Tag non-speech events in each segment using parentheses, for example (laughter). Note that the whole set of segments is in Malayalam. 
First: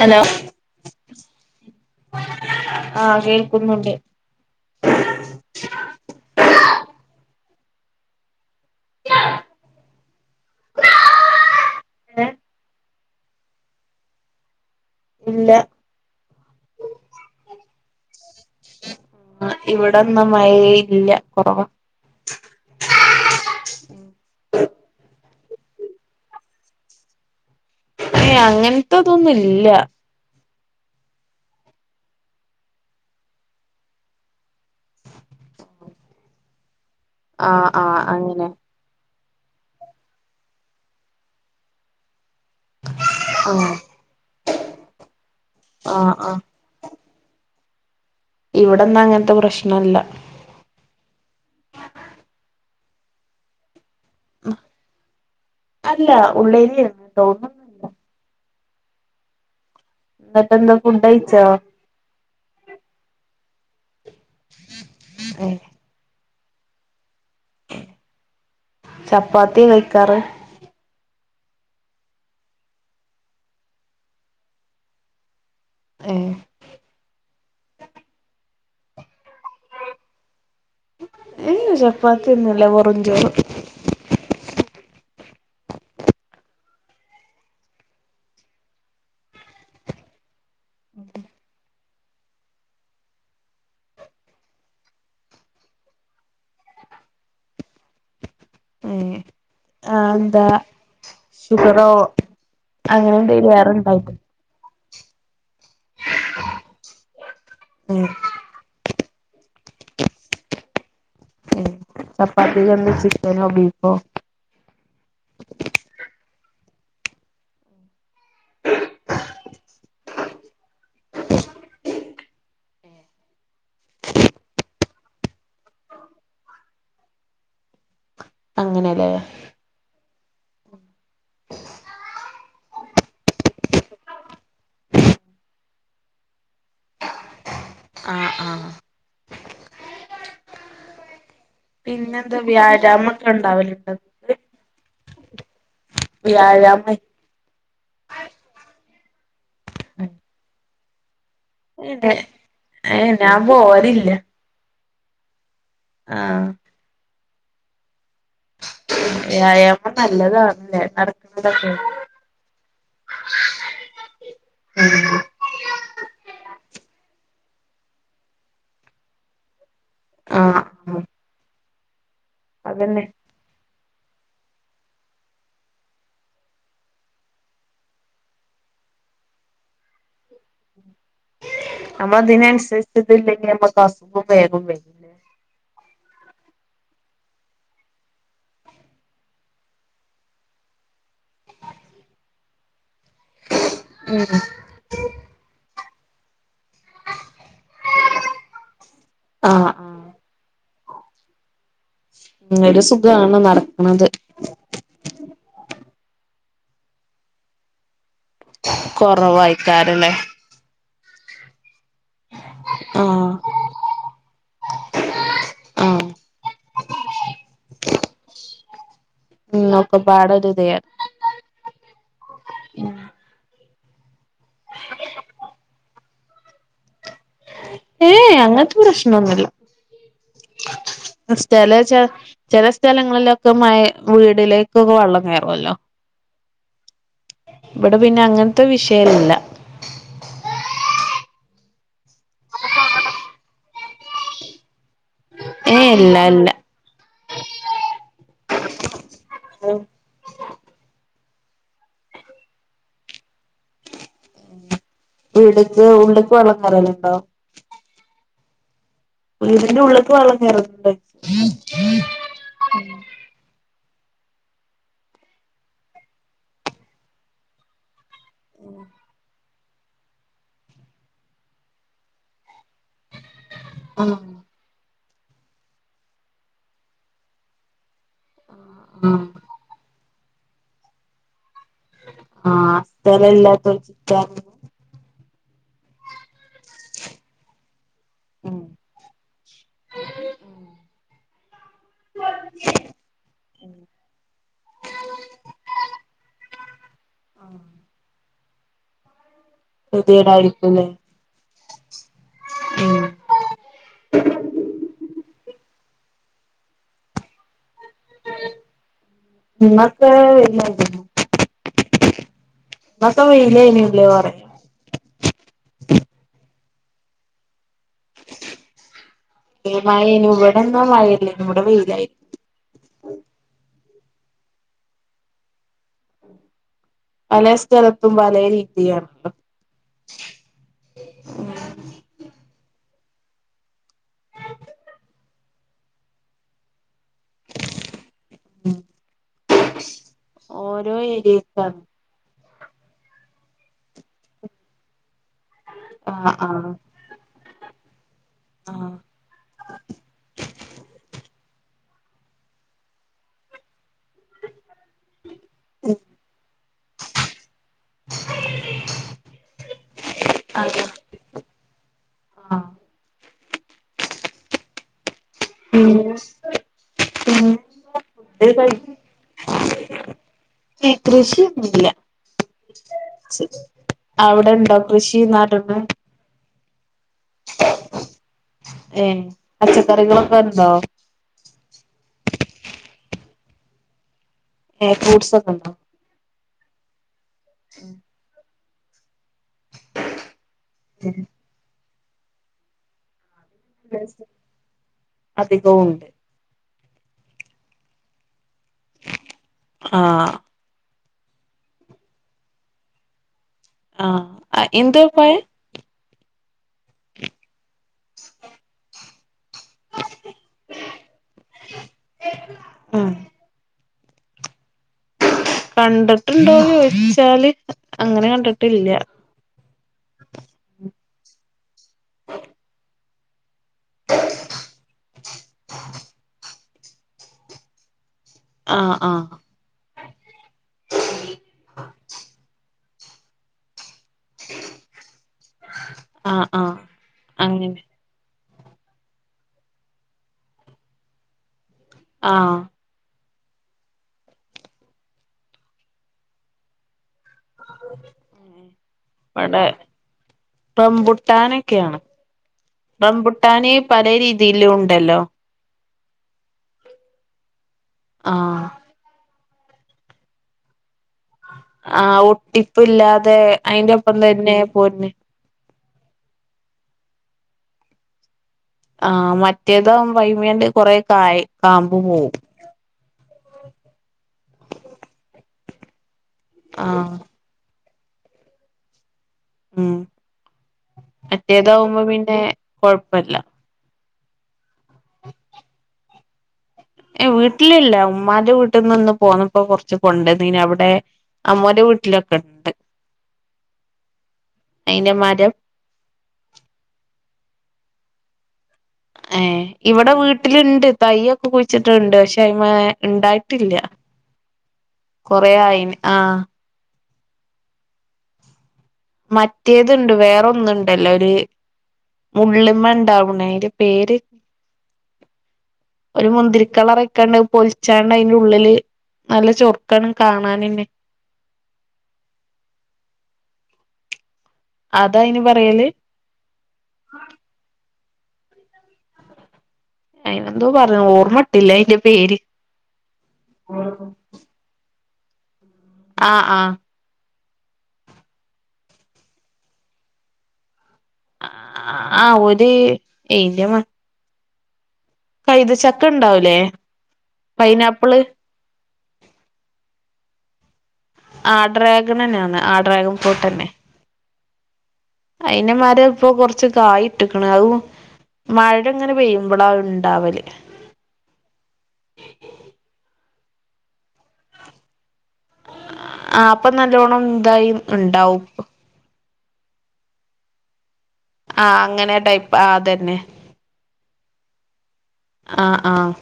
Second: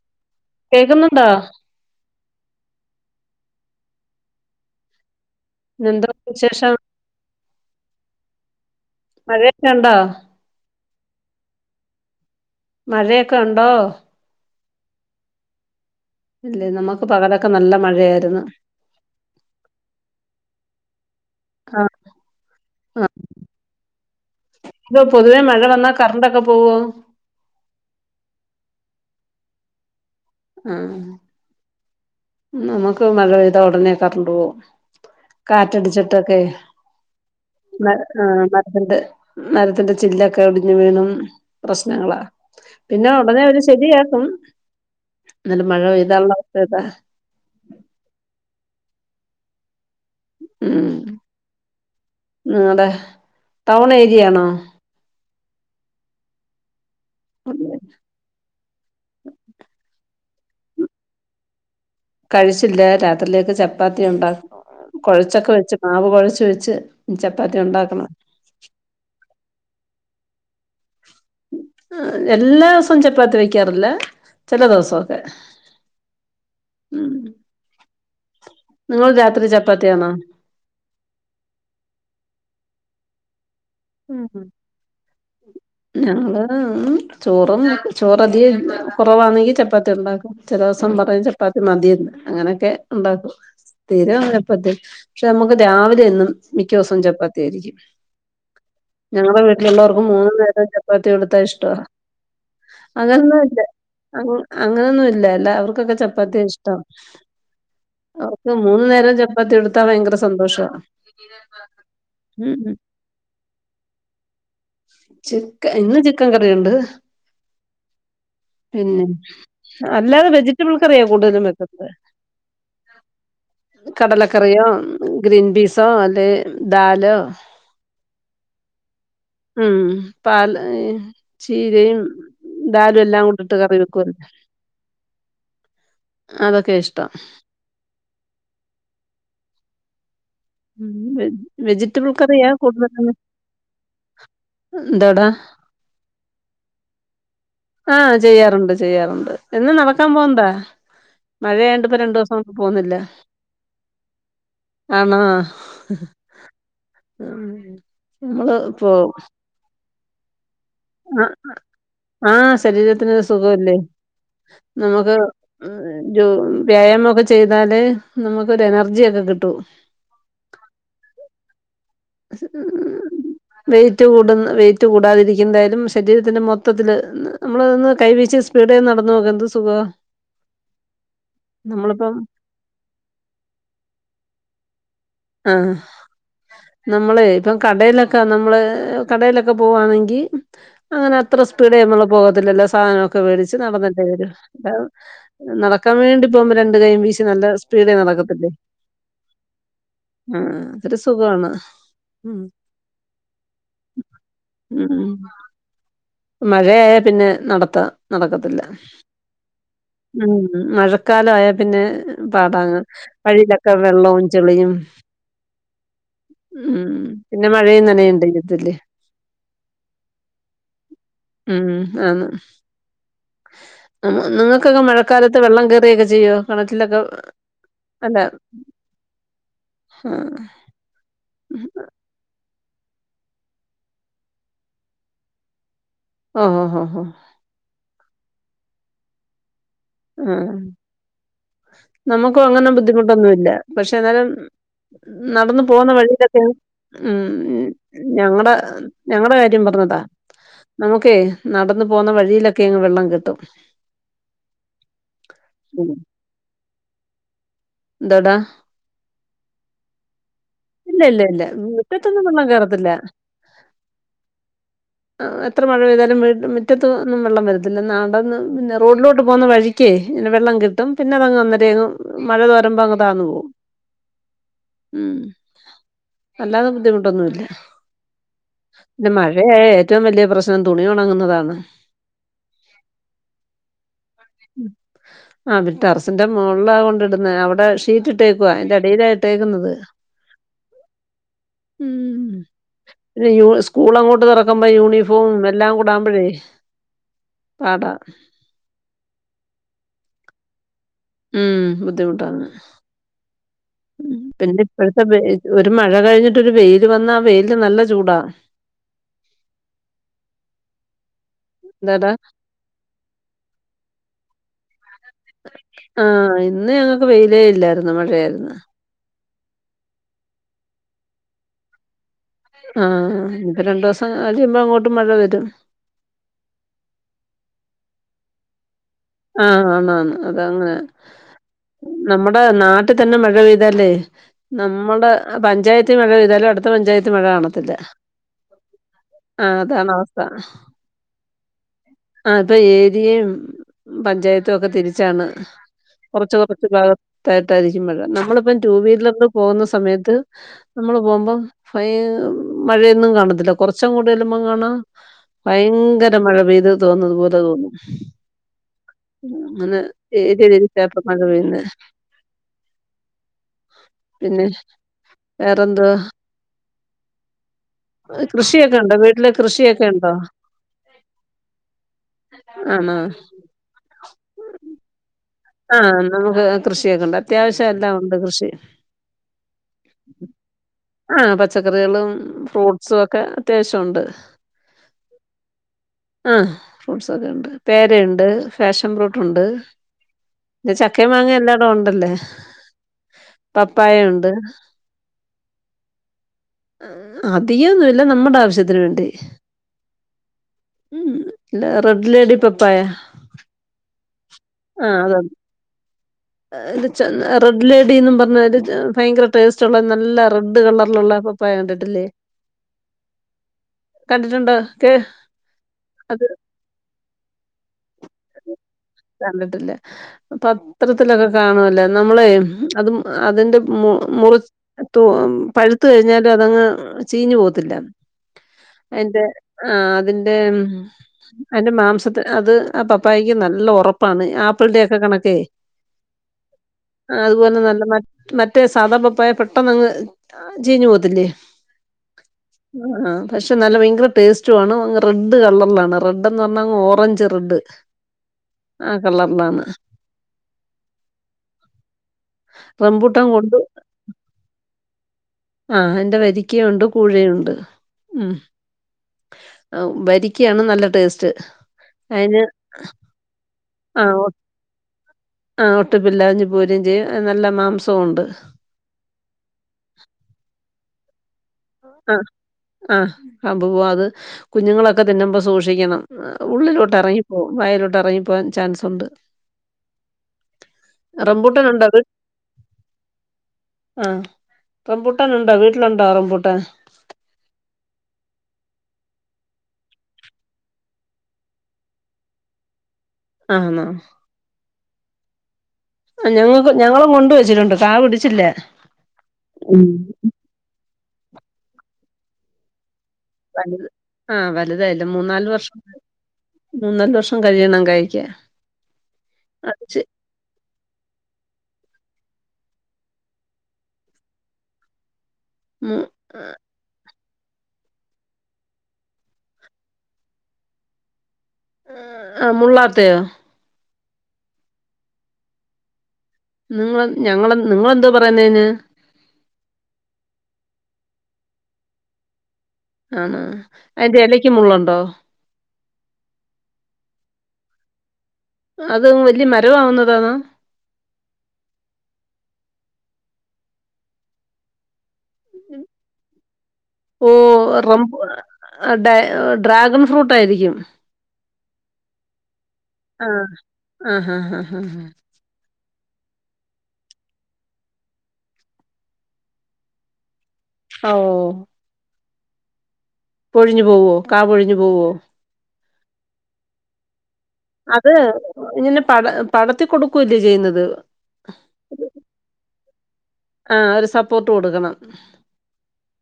ഹലോ കേക്കുന്നുണ്ടോ ആഹ കേൾക്കുന്നുണ്ട് എന്താ വിശേഷം മഴയൊക്കെ ഉണ്ടോ ഉഏ മഴയൊക്കെ ഉണ്ടോ ഇല്ല ഇല്ലെ നമുക്ക് പകലൊക്കെ നല്ല മഴയായിരുന്നു ഇവിടൊന്നും മഴ ഇല്ല കുറവ് ആ ആ ഇവിടെ വന്നാ കറണ്ടൊക്കെ പോവോ ഏ അങ്ങനത്തെതൊന്നുംല്ല ആഹ നമ്മുക്ക് മഴെയ്ത ഉടനെ കറണ്ടു പോകും കാറ്റടിച്ചിട്ടൊക്കെ ആഹ് ആഹ് അങ്ങനെ (unintelligible) നരത്തിന്റെ ചില്ലൊക്കെ ഒടിഞ്ഞഞ് വീണും പ്രശ്നങ്ങളാ പിന്നെ ഉടനെ ഒരു ആഹ് ശരിയാക്കും നല്ല മഴ ആഹ് പെയ്താനുള്ള ആഹ് അവസ്ഥ താ ഇവിടന്നും അങ്ങനത്തെ പ്രശ്നല്ല ഉം ഉ അതെ ടൗണ യാണോ അല്ല ഉള്ളേരി (unintelligible) എന്നിട്ട എന്താ ഫുഡ് അയിച്ചോ കഴിച്ചില്ല രാത്രിേക്ക്െ ചപ്പ (unintelligible) കൊഴച്ചൊക്കെ ഏഹ് വെച്ച് മാവ് കുഴ (unintelligible) ചപ്പാത്തി ഉണ്ടാക്കണം ക്കറ് എല്ലാ ദിവസവും ചപ്പാത്തി വെക്കാറില്ല ചില ദിവസൊക്കെ ഏഹ് ഉം നിങ്ങൾ രാത്രി ചപ്പാത്തിയാണോ ഏ ചപ്പാത്തിയ ഒന്നുംല്ല വെറുംചോറ് ഉ ഞങ്ങള് ചോറും ചോറധികം കുറവാണെങ്കി ചപ്പാത്തി ഉണ്ടാക്കും ചില ദിവസം പറയാ ചപ്പാത്തി മതിയന്ന് അങ്ങനെയൊക്കെ ഉണ്ടാക്കും (unintelligible) ചപ്പാത്തി പക്ഷെ നമുക്ക് രാവിലെ എന്നും മിക്ക ദിവസവും ചപ്പാത്തി ആയിരിക്കും ഏഹ് ഞങ്ങള് (unintelligible) ആഹ് മൂന്ന എന്താ നേരം ചപ്പാത്തി കൊടുത്താ ഇഷ്ട ഷുഗറോ അങ്ങനെ എന്തെലും അങ്ങനൊന്നല്ല ഏറെ ഇണ്ടായിട്ട് അങ്ങനൊന്നുംല്ലല്ല അവർക്കൊക്കെ ചപ്പാത്തി ഇഷ്ട ഉം അവർക്ക് മൂന്ന നേര (unintelligible) ഭയങ്കര സന്തോഷം ഉം ഉം ഉം ചപ്പാത്തിക്കെന്താ (unintelligible) ബീഫോ ചിക്ക ഇന്ന് ചിക്കൻ കറിയുണ്ട് പിന്നെ അല്ലാതെ വെജിറ്റബിൾ കറിയോ കൂടുതലും വെക്കുന്നത് കടലക്കറിയോ ഗ്രീൻ പീസോ അല്ലെ ദാലോ അങ്ങനെയല്ലേ ഉം പാൽ ചീരയും ദാലും എല്ലാം കൊണ്ടിട്ട് കറി വെക്കുംല്ല അതൊക്കെ ഇഷ്ടം ആഹ് ആഹ് (unintelligible) കറിയാ കൂടുതലും പിന്നെന്താവ്യാഴാമക്കെണ്ടാവൽണ്ടോ എന്താടാ വ്യാഴാമെ ആഹ് ചെയ്യാറുണ്ട് ചെയ്യാറുണ്ട് എന്നും നടകാപോവണ്ടോ എട് ഏ ഞാൻ പോവലില്ല ആണോ ആ ഉം മ്മള് പോ നല്ലതാ അ ആ ശരീരത്തിന് സുഖല്ലേ നമുക്ക് ആഹ് രു വ്യായാമൊക്കെ ചെയ്താല് നമക്കൊരു എനർജൊകെകിട്ടും ആ ഉം വെയ്റ്റ് കൂടുന്നതും വെയ്റ്റ് കൂടാതിരികുന്നേലും ശരീരതിന് മൊത്തതില് നമ്മളൊന്ന് കൈവെച്ചു സ്പീഡെ നടന്ന് നോക എന്ത് സുഖാ നമ്മളതിന ൻസരിച് ട്ട്ല്ലേൽ നമ്മകസുഖും വരും ആഹ് നമ്മള് ഇപ്പംകടയിലൊകെ നമ്മള് കടയിലൊകെ പോവാണെങ്കിൽ അങ്ങനെ അത്റ സ്പീഡേൽ പോവതില്ലല്ലോ സാധനം വലിച് നടന്ന്ട്ടേ ഒരു ഉം താ കമേണ്ട് ഇപംരണ്ട് കൈവീശിനല്ല സ്പീഡിൽ നടക്കത്തില്ലേ ആഹ് ആഹ് മ് ഒരു സുഖാണ് ഒരു സുഖാണ് നട്ക്ണത് ഉം മഴയായ പിന്നെ നടത്താ നടക്കത്തില്ല കൊറവായിക്കാരല്ലേ ഉംമഴ കാലായൽ പിന്നെ ക പാടാണ് ആഹ് വഴിയിലൊക്കെ വെള്ളും ചെളിയും ആഹ് ഉം പിന്നെ മഴയും നനയണ്ടതില്ലേ ഉം ഒക്കെപാടൊര് ഉം ആന്ന് ഉം നിങ്ങകൊകെ മഴകാലത് വെള്ളം കയറിയൊകൊ ചെയ്യോ കിണറ്റിലൊകെ ഏ ഏഅങ്ങന് തെ പ്രശ്നൊന്നുല്ല സ്ഥലേചാ ചെല സ്ഥലങ്ങളിലൊകെ മഴ വീടിലേകൊകെ വെള്ളം കയറല്ലോ ഓഹോ ഹോ ഹോ പിന്നെ അങ്ങന് തെ വിഷയൊന്നുല്ല മ്മ് നമ്മകും അങ്ങനെ ബുദ്ധിമുട്ടൊന്നുല്യ പശെ ന്നാലും നടന്നു ഏ പോകുന്ന ഇല്ല വഴിയിലൊക്കെ ഇല്ല ഉം ഞങ്ങടെ ഞങ്ങടെ കാര്യം പറഞ്ഞതാ നമുക്കേ നടന്നു പോവുന്ന വഴിയിലൊക്കെങ്ങ് വെള്ളം കെട്ടും വീടക്ക് ഉള്ളക്ക് വെള്ളം കേറലൊണ്ടോ ഡട പുനീത്തിന്റെ ഉള്ളക്ക് വെള്ള ഇല്ല ഇല്ല ഇല്ല മുറ്റത്തൊന്നും വെള്ളം കേറത്തില്ല എത്ര മഴ പെയ്താലും മുറ്റത്ത ഒന്നും വെള്ളം വരത്തില്ല എന്ന അന്ന് റോഡിലോട്ട് പോകുന്ന വഴി കെ വെള്ളം കിട്ടും പിന്നെ അതങ്ങ് അന്നേരഅങ്ങ് മഴ മ്പ അങ്ങ് താന്നുപോവും ആഹ് ഉം അല്ലാതെ ബുദ്ധിമുട്ടൊന്നുമില്ല ആഹ് മഴയായ ഏറ്റോം വലിയ പ്രശ്നം തുണി ഉണങ്ങുന്നതാണ് ആഹ് സ്ഥലല്ലാത്ത ചിറ്റ ആ ബട്ട് അറസിന്റമ് മോൾള കൊണ്ടിടുന്ന അവിടെ ഷീറ്റ് ഇട്ടേക്കുവ അതിന്റെ അടിയിലാ ഇട്ടേക്കുന്നത് ഉം പിന്നെ യ സ്കൂള അങ്ങോട്ട് തുറക്കുമ്പോ യൂണിഫോം എല്ലാം കൂടാകുമ്പോഴേ പാട പ്രതെടായിരിക്കല്ലേ ഉം ബുദ്ധിമുട്ടാന്ന് പിന്നെ ഇപ്പഴത്തെ ഒരു മഴ കഴിഞ്ഞിട്ട് ഒരു വെയിൽ വന്ന ആ വെയിലിനു നല്ല ചൂടാ. നിങ്ങക്ക വല്ല (unintelligible) ദതാ മസമ ഇല്ലേനിള്ളേ വരെ ആഹ് ഇന്ന് ഞങ്ങൾക്ക് വെയിലേ ഇല്ലായിരുന്നു മഴയായിരുന്നു മഴേനു ഇവിടെന്നും മയല്ലേനും ഇവിടെ വെയിലായിന്നു ആഹ് ഇപ്പ രണ്ട ദിവസ ആ അത് ചെയുമ്പോ അങ്ങോട്ട് മഴ വരും അലേ സ്റ്റല്ലത്തുമ്പഅലേരി ആഹ് ആ ആന്ന് ആന്ന് അതന്നെ നമ്മടെ നാട്ട ഇപ്പൊത്തന്നെ മഴ പെയ്തലെ നമ്മുടെ പഞ്ചായത്തിൽ മഴ പെയ്താലോ അടുത്ത പഞ്ചായ (unintelligible) മഴ കാണത്തില്ല ഉം ആ അതാണ് അവസ്ഥ ഓരോ ഏരിയക്കാണ് (unintelligible) ഇപ്പൊ ഏതിയും പഞ്ചായത്തൊക്കെ തിരിച്ചാണ് ആഹ് കൊറച്ച് കൊറച്ച് (unintelligible) ആഹ് ഭാഗത്തായിട്ടായിരിക്ക ജിമള നമ്മളിപ്പം ടൂ ആഹ് വീലറിൽ പോകുന്ന സമയത്ത് നമ്മള് പോകുമ്പോ പയ മഴയൊന്നും കാണത്തില്ല കുറച്ച് (unintelligible) കൊറച്ചും കൂടിയല്ലുമ്പോ കാണാ ഭയങ്കര മഴ പെയ്ത് തോന്നുന്നത് പോലെ തോന്നും (inaudible) അതെ ആഹ് പിന്നെ വേറെന്ത പിന്നെ പിന്നെ ഫുഡ് കൃഷിയൊക്കെ ഉണ്ടോ കഴി വീട്ടില് കൃഷിയൊക്കെ കൃഷിയൊന്നുല്ല ഉണ്ടോ--ആണോ അവിടെണ്ടോക് (unintelligible) ആഹ നമക്ക് ണ്ട് അത്യാവശ്യം എല്ലാംണ്ട് കൃഷി ഏഹ് പച്ചക്കറികളൊക്കെ ഉണ്ടോ ആ പച്ചക്കറികളും ഫ്രൂട്ട്സും ഒക്കെ അത്യാവശ്യം ഉണ്ട് ഏഹ് ഫ്രൂട്ട്സ് ഒക്കെ ഉണ്ടോ ആ ഫ്രൂസ് (unintelligible) (unintelligible) പേരയുണ്ട് പാഷൻ ബ്രൂട്ടുണ്ട് ചക്കേം മാങ്ങേം എല്ലാടും ഉണ്ട് ല്ലേ (inaudible) പപ്പായയുണ്ട് അധികവും ഉണ്ട് (unintelligible) അധികയൊന്നുല്ല നമ്മുടെ ആവശ്യത്തി അതിനുവേണ്ടി ആഹ് ഉം ഇല്ല റെഡ് ലേഡി പപ്പായ - - ആഹ ആ (unintelligible) ഇന്ത പോ ഇത് റെഡ് ലേഡിന്നും പറഞ്ഞല് ഭയങ്കര ടേസ്റ്റുള്ള നല്ല റെഡ് കളറിലുള്ള പപ്പായ കണ്ടിട്ടില്ലേ കണ്ടിട്ടുണ്ട് കണ്ടിട്ടുണ്ടോ ന്ന് ചോയ്ച് ച്ചാൽ അങ്ങനെ കണ്ടിട്ടില്ല കണ്ടിട്ടില്ല പത്രത്തിലൊക്കെ കാണുവല്ലേ നമ്മളെ അതും അതിന്റെ മു മുറിച്ച തു പഴുത്ത് കഴിഞ്ഞാൽ അതങ്ങ് ചീഞ്ഞു പോത്തില്ല ആഹ് എന്റെ ആഹ് ആഹ എം അന്റെ മാംസത്തെ അത് ആ പപ്പായക്ക് നല്ല ഉറപ്പ ഉപ്പാണ് ആപ്പിളിന്റെ ഒക്കെ കണക്കെ ആഹ് ആഹ് അതുപോലെ അങ്ങനെ നല്ല മ മറ്റേ സാദാ പപ്പായ പെട്ടെന്ന് അങ് ജീഞ്ഞു പോത്തില്ലേ ആഹ് ആ പക്ഷെ നല്ല ഭയങ്കര ടേസ്റ്റു ആ അങ് റെഡ് കളറിലാണ് റെഡ് എന്ന് പറഞ്ഞാങ് ഓറഞ്ച് റെഡ് ആ കളറിലാണ് ഇടെ റംബുട്ടാനൊക്കെയാണ് റംബൂട്ടാൻ കൊണ്ട് റംബുട്ടാന് പല രീതിയിലും ഉ എല്ലോ ആഹ് എന്റെ വരിക്കയുണ്ട് കൂഴയുണ്ട് ഉമ് ആഹ് വരിക്കയാണ് നല്ല ടേസ്റ്റ് ആഹ അതിന് ഒട്ടിപ്പ ഇല്ലാതെ അയിന്റെ ഒപ്പം തന്നെ പോന്നെ മുട്ട്പ്പില്ലാഞ്ഞ പൂരയും ചെയ്യ നല്ല മാംസവും ഉണ്ട് ആ മറ്റേതാ വൈ വേണ്ട് കുറേക്കായ് ആ ആ അ അബപത് കുഞ്ഞുങ്ങളൊക്കെ തിന്നുപ സൂക്ഷച്ച ചെയ്യണം ഉള്ളിലോട്ട് ആഹ് ഇറങ്ങിപ്പോകും വയലോട്ട് ഇറങ്ങി പോവാൻ ചാൻസ് ഉണ്ട് ഉം റംബൂട്ടാൻ ഉണ്ടോ മറ്റേതകുമ്പോ പിന്നെ കൊഴപ്പല്ല ആഹ റംപുട്ടന ഉണ്ടോ വീട്ടിലുണ്ടോ റംപുട്ടൻ വീട്ടിലില്ല ഉമ്മാന്റെ വീട്ടിൽ നിന്നും പോന്നപ്പോ കൊറച്ച് കൊണ്ട്ന്നന അവിടെ അമ്മടെ വീട്ടിലൊക്കെ ഉണ്ട് ആന്ന അയിന്റെമാരം ആ ഞങ്ങക്ക് ഞങ്ങളും കൊണ്ട് വെച്ചിട്ടുണ്ട് ക പിടിച്ചില്ലേ ഏ ഇവിടെ വീട്ടിലുണ്ട് തയ്യൊക്കെ കുഴിച്ചിട്ടുണ്ട് പക്ഷെ് ഷൈമേ വലു ആഹ് വലുതായില്ല മൂന്നാല് കൊറേ വർഷം ആയിന് ആഹ് മൂന്നാല് വർ (unintelligible) കഴിയണം കഴിക്കൻ മറ്റേതുണ്ട് വേറെന്നും ഇണ്ടല്ലോ ര് മുള്ളമ്മ ഉണ്ടാവുന്ന അന്റെ പേര് ഒരു മുന്തിരി കളർ ണ്ട് പൊലിച്ചാണ്ട് അതിന്റെ ഉള്ളില് നല്ല ചൊറുക്കാണ് കാണാനന്നെ ആ ആ മുള്ളാത്തയോ അതാ അയിന് പറയല് നിങ്ങള ഞങ്ങ നിങ്ങളെന്തോ പറയുന്നേന് അയിന് എന്തോ പറഞ്ഞു ഓർമ്മട്ടില്ല അതിന്റെ പേര് ആ അതിന്റെ ഇലക്ക് മുള്ളുണ്ടോ ആ ആ അത് വലിയ മരമാവുന്നതാന്നോ ആ ഒരു (unintelligible) കൈത ചക്ക ഉണ്ടാവൂലേ ഓ റം പൈനാപ്പിള് ഡ്രാഗൺ ഫ്രൂട്ട് ആയിരിക്കും ആ ഡ്രാഗണനാണ് ആ ഡ്രാഗൺ ആ ആ ആ ആ ആ അയിനമരം ഇപ്പൊ കൊറച്ച് കായ ഇട്ടേക്ക്ണ് അത് മഴ ഇങ്ങനെ പെയ്യുമ്പോഴാ ഉണ്ടാവല് ഓ പൊഴിഞ്ഞു പോവോ കാ പൊഴിഞ്ഞു പോവോ ആ അപ്പൊ നല്ലോണം ഇതായി അത് ഇണ്ടാവും ഇങ്ങനെ പട പടത്തി കൊടുക്കുവല്ലേ ചെയ്യുന്നത് ആ അങ്ങനെ ടൈപ്പ് ആ അതെ എ ആ ഒരു സപ്പോർട്ട് കൊടുക്കണം ആഹ് ആഹ്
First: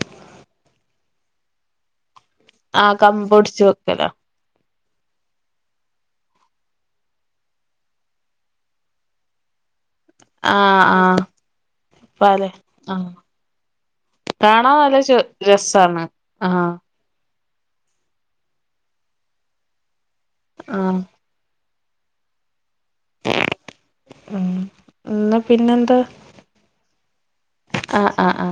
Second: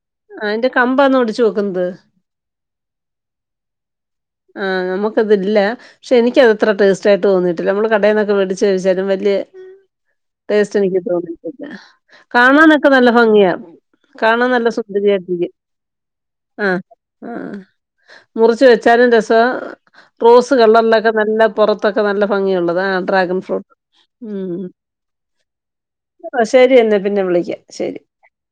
അ അതിന്റെ കമ്പാന്നോ ടിച്ചു നോക്കുന്നത് ആ കമ്പൊടിച്ചു വെക്കല ആ നമുക്കതില്ല പക്ഷെ എനിക്കത് അത്ര ടേസ്റ്റയിട്ട് തോന്നിയിട്ടില്ല നമ്മൾ കടയിൽന്നൊക്കെ വേടിച്ചഴിച്ചാലും വല്യ ടേസ്റ്റ് ആഹ് എനിക്ക് ആഹ് തോന്നീട്ടില്ല പലെ കാണാനൊക്കെ നല്ല ആഹ് ഭംഗിയാ കാണാൻ നല്ല സുന്ദരിയായിട്ടിരിക്കും ആ ആ മുറിച്ച് വെച്ചാലും രസവാ റോസ് ആഹ് കളറിലൊക്കെ നല്ല പുറ ത്തൊക്കെ നല്ല ഭംഗിയുണ്ട് ഡ്ര ഫ്രൂട്ട് ഉം എന്നാ ശെരിയെന്ന പിന്നെ വിളിക്കാം ആ ആ ആ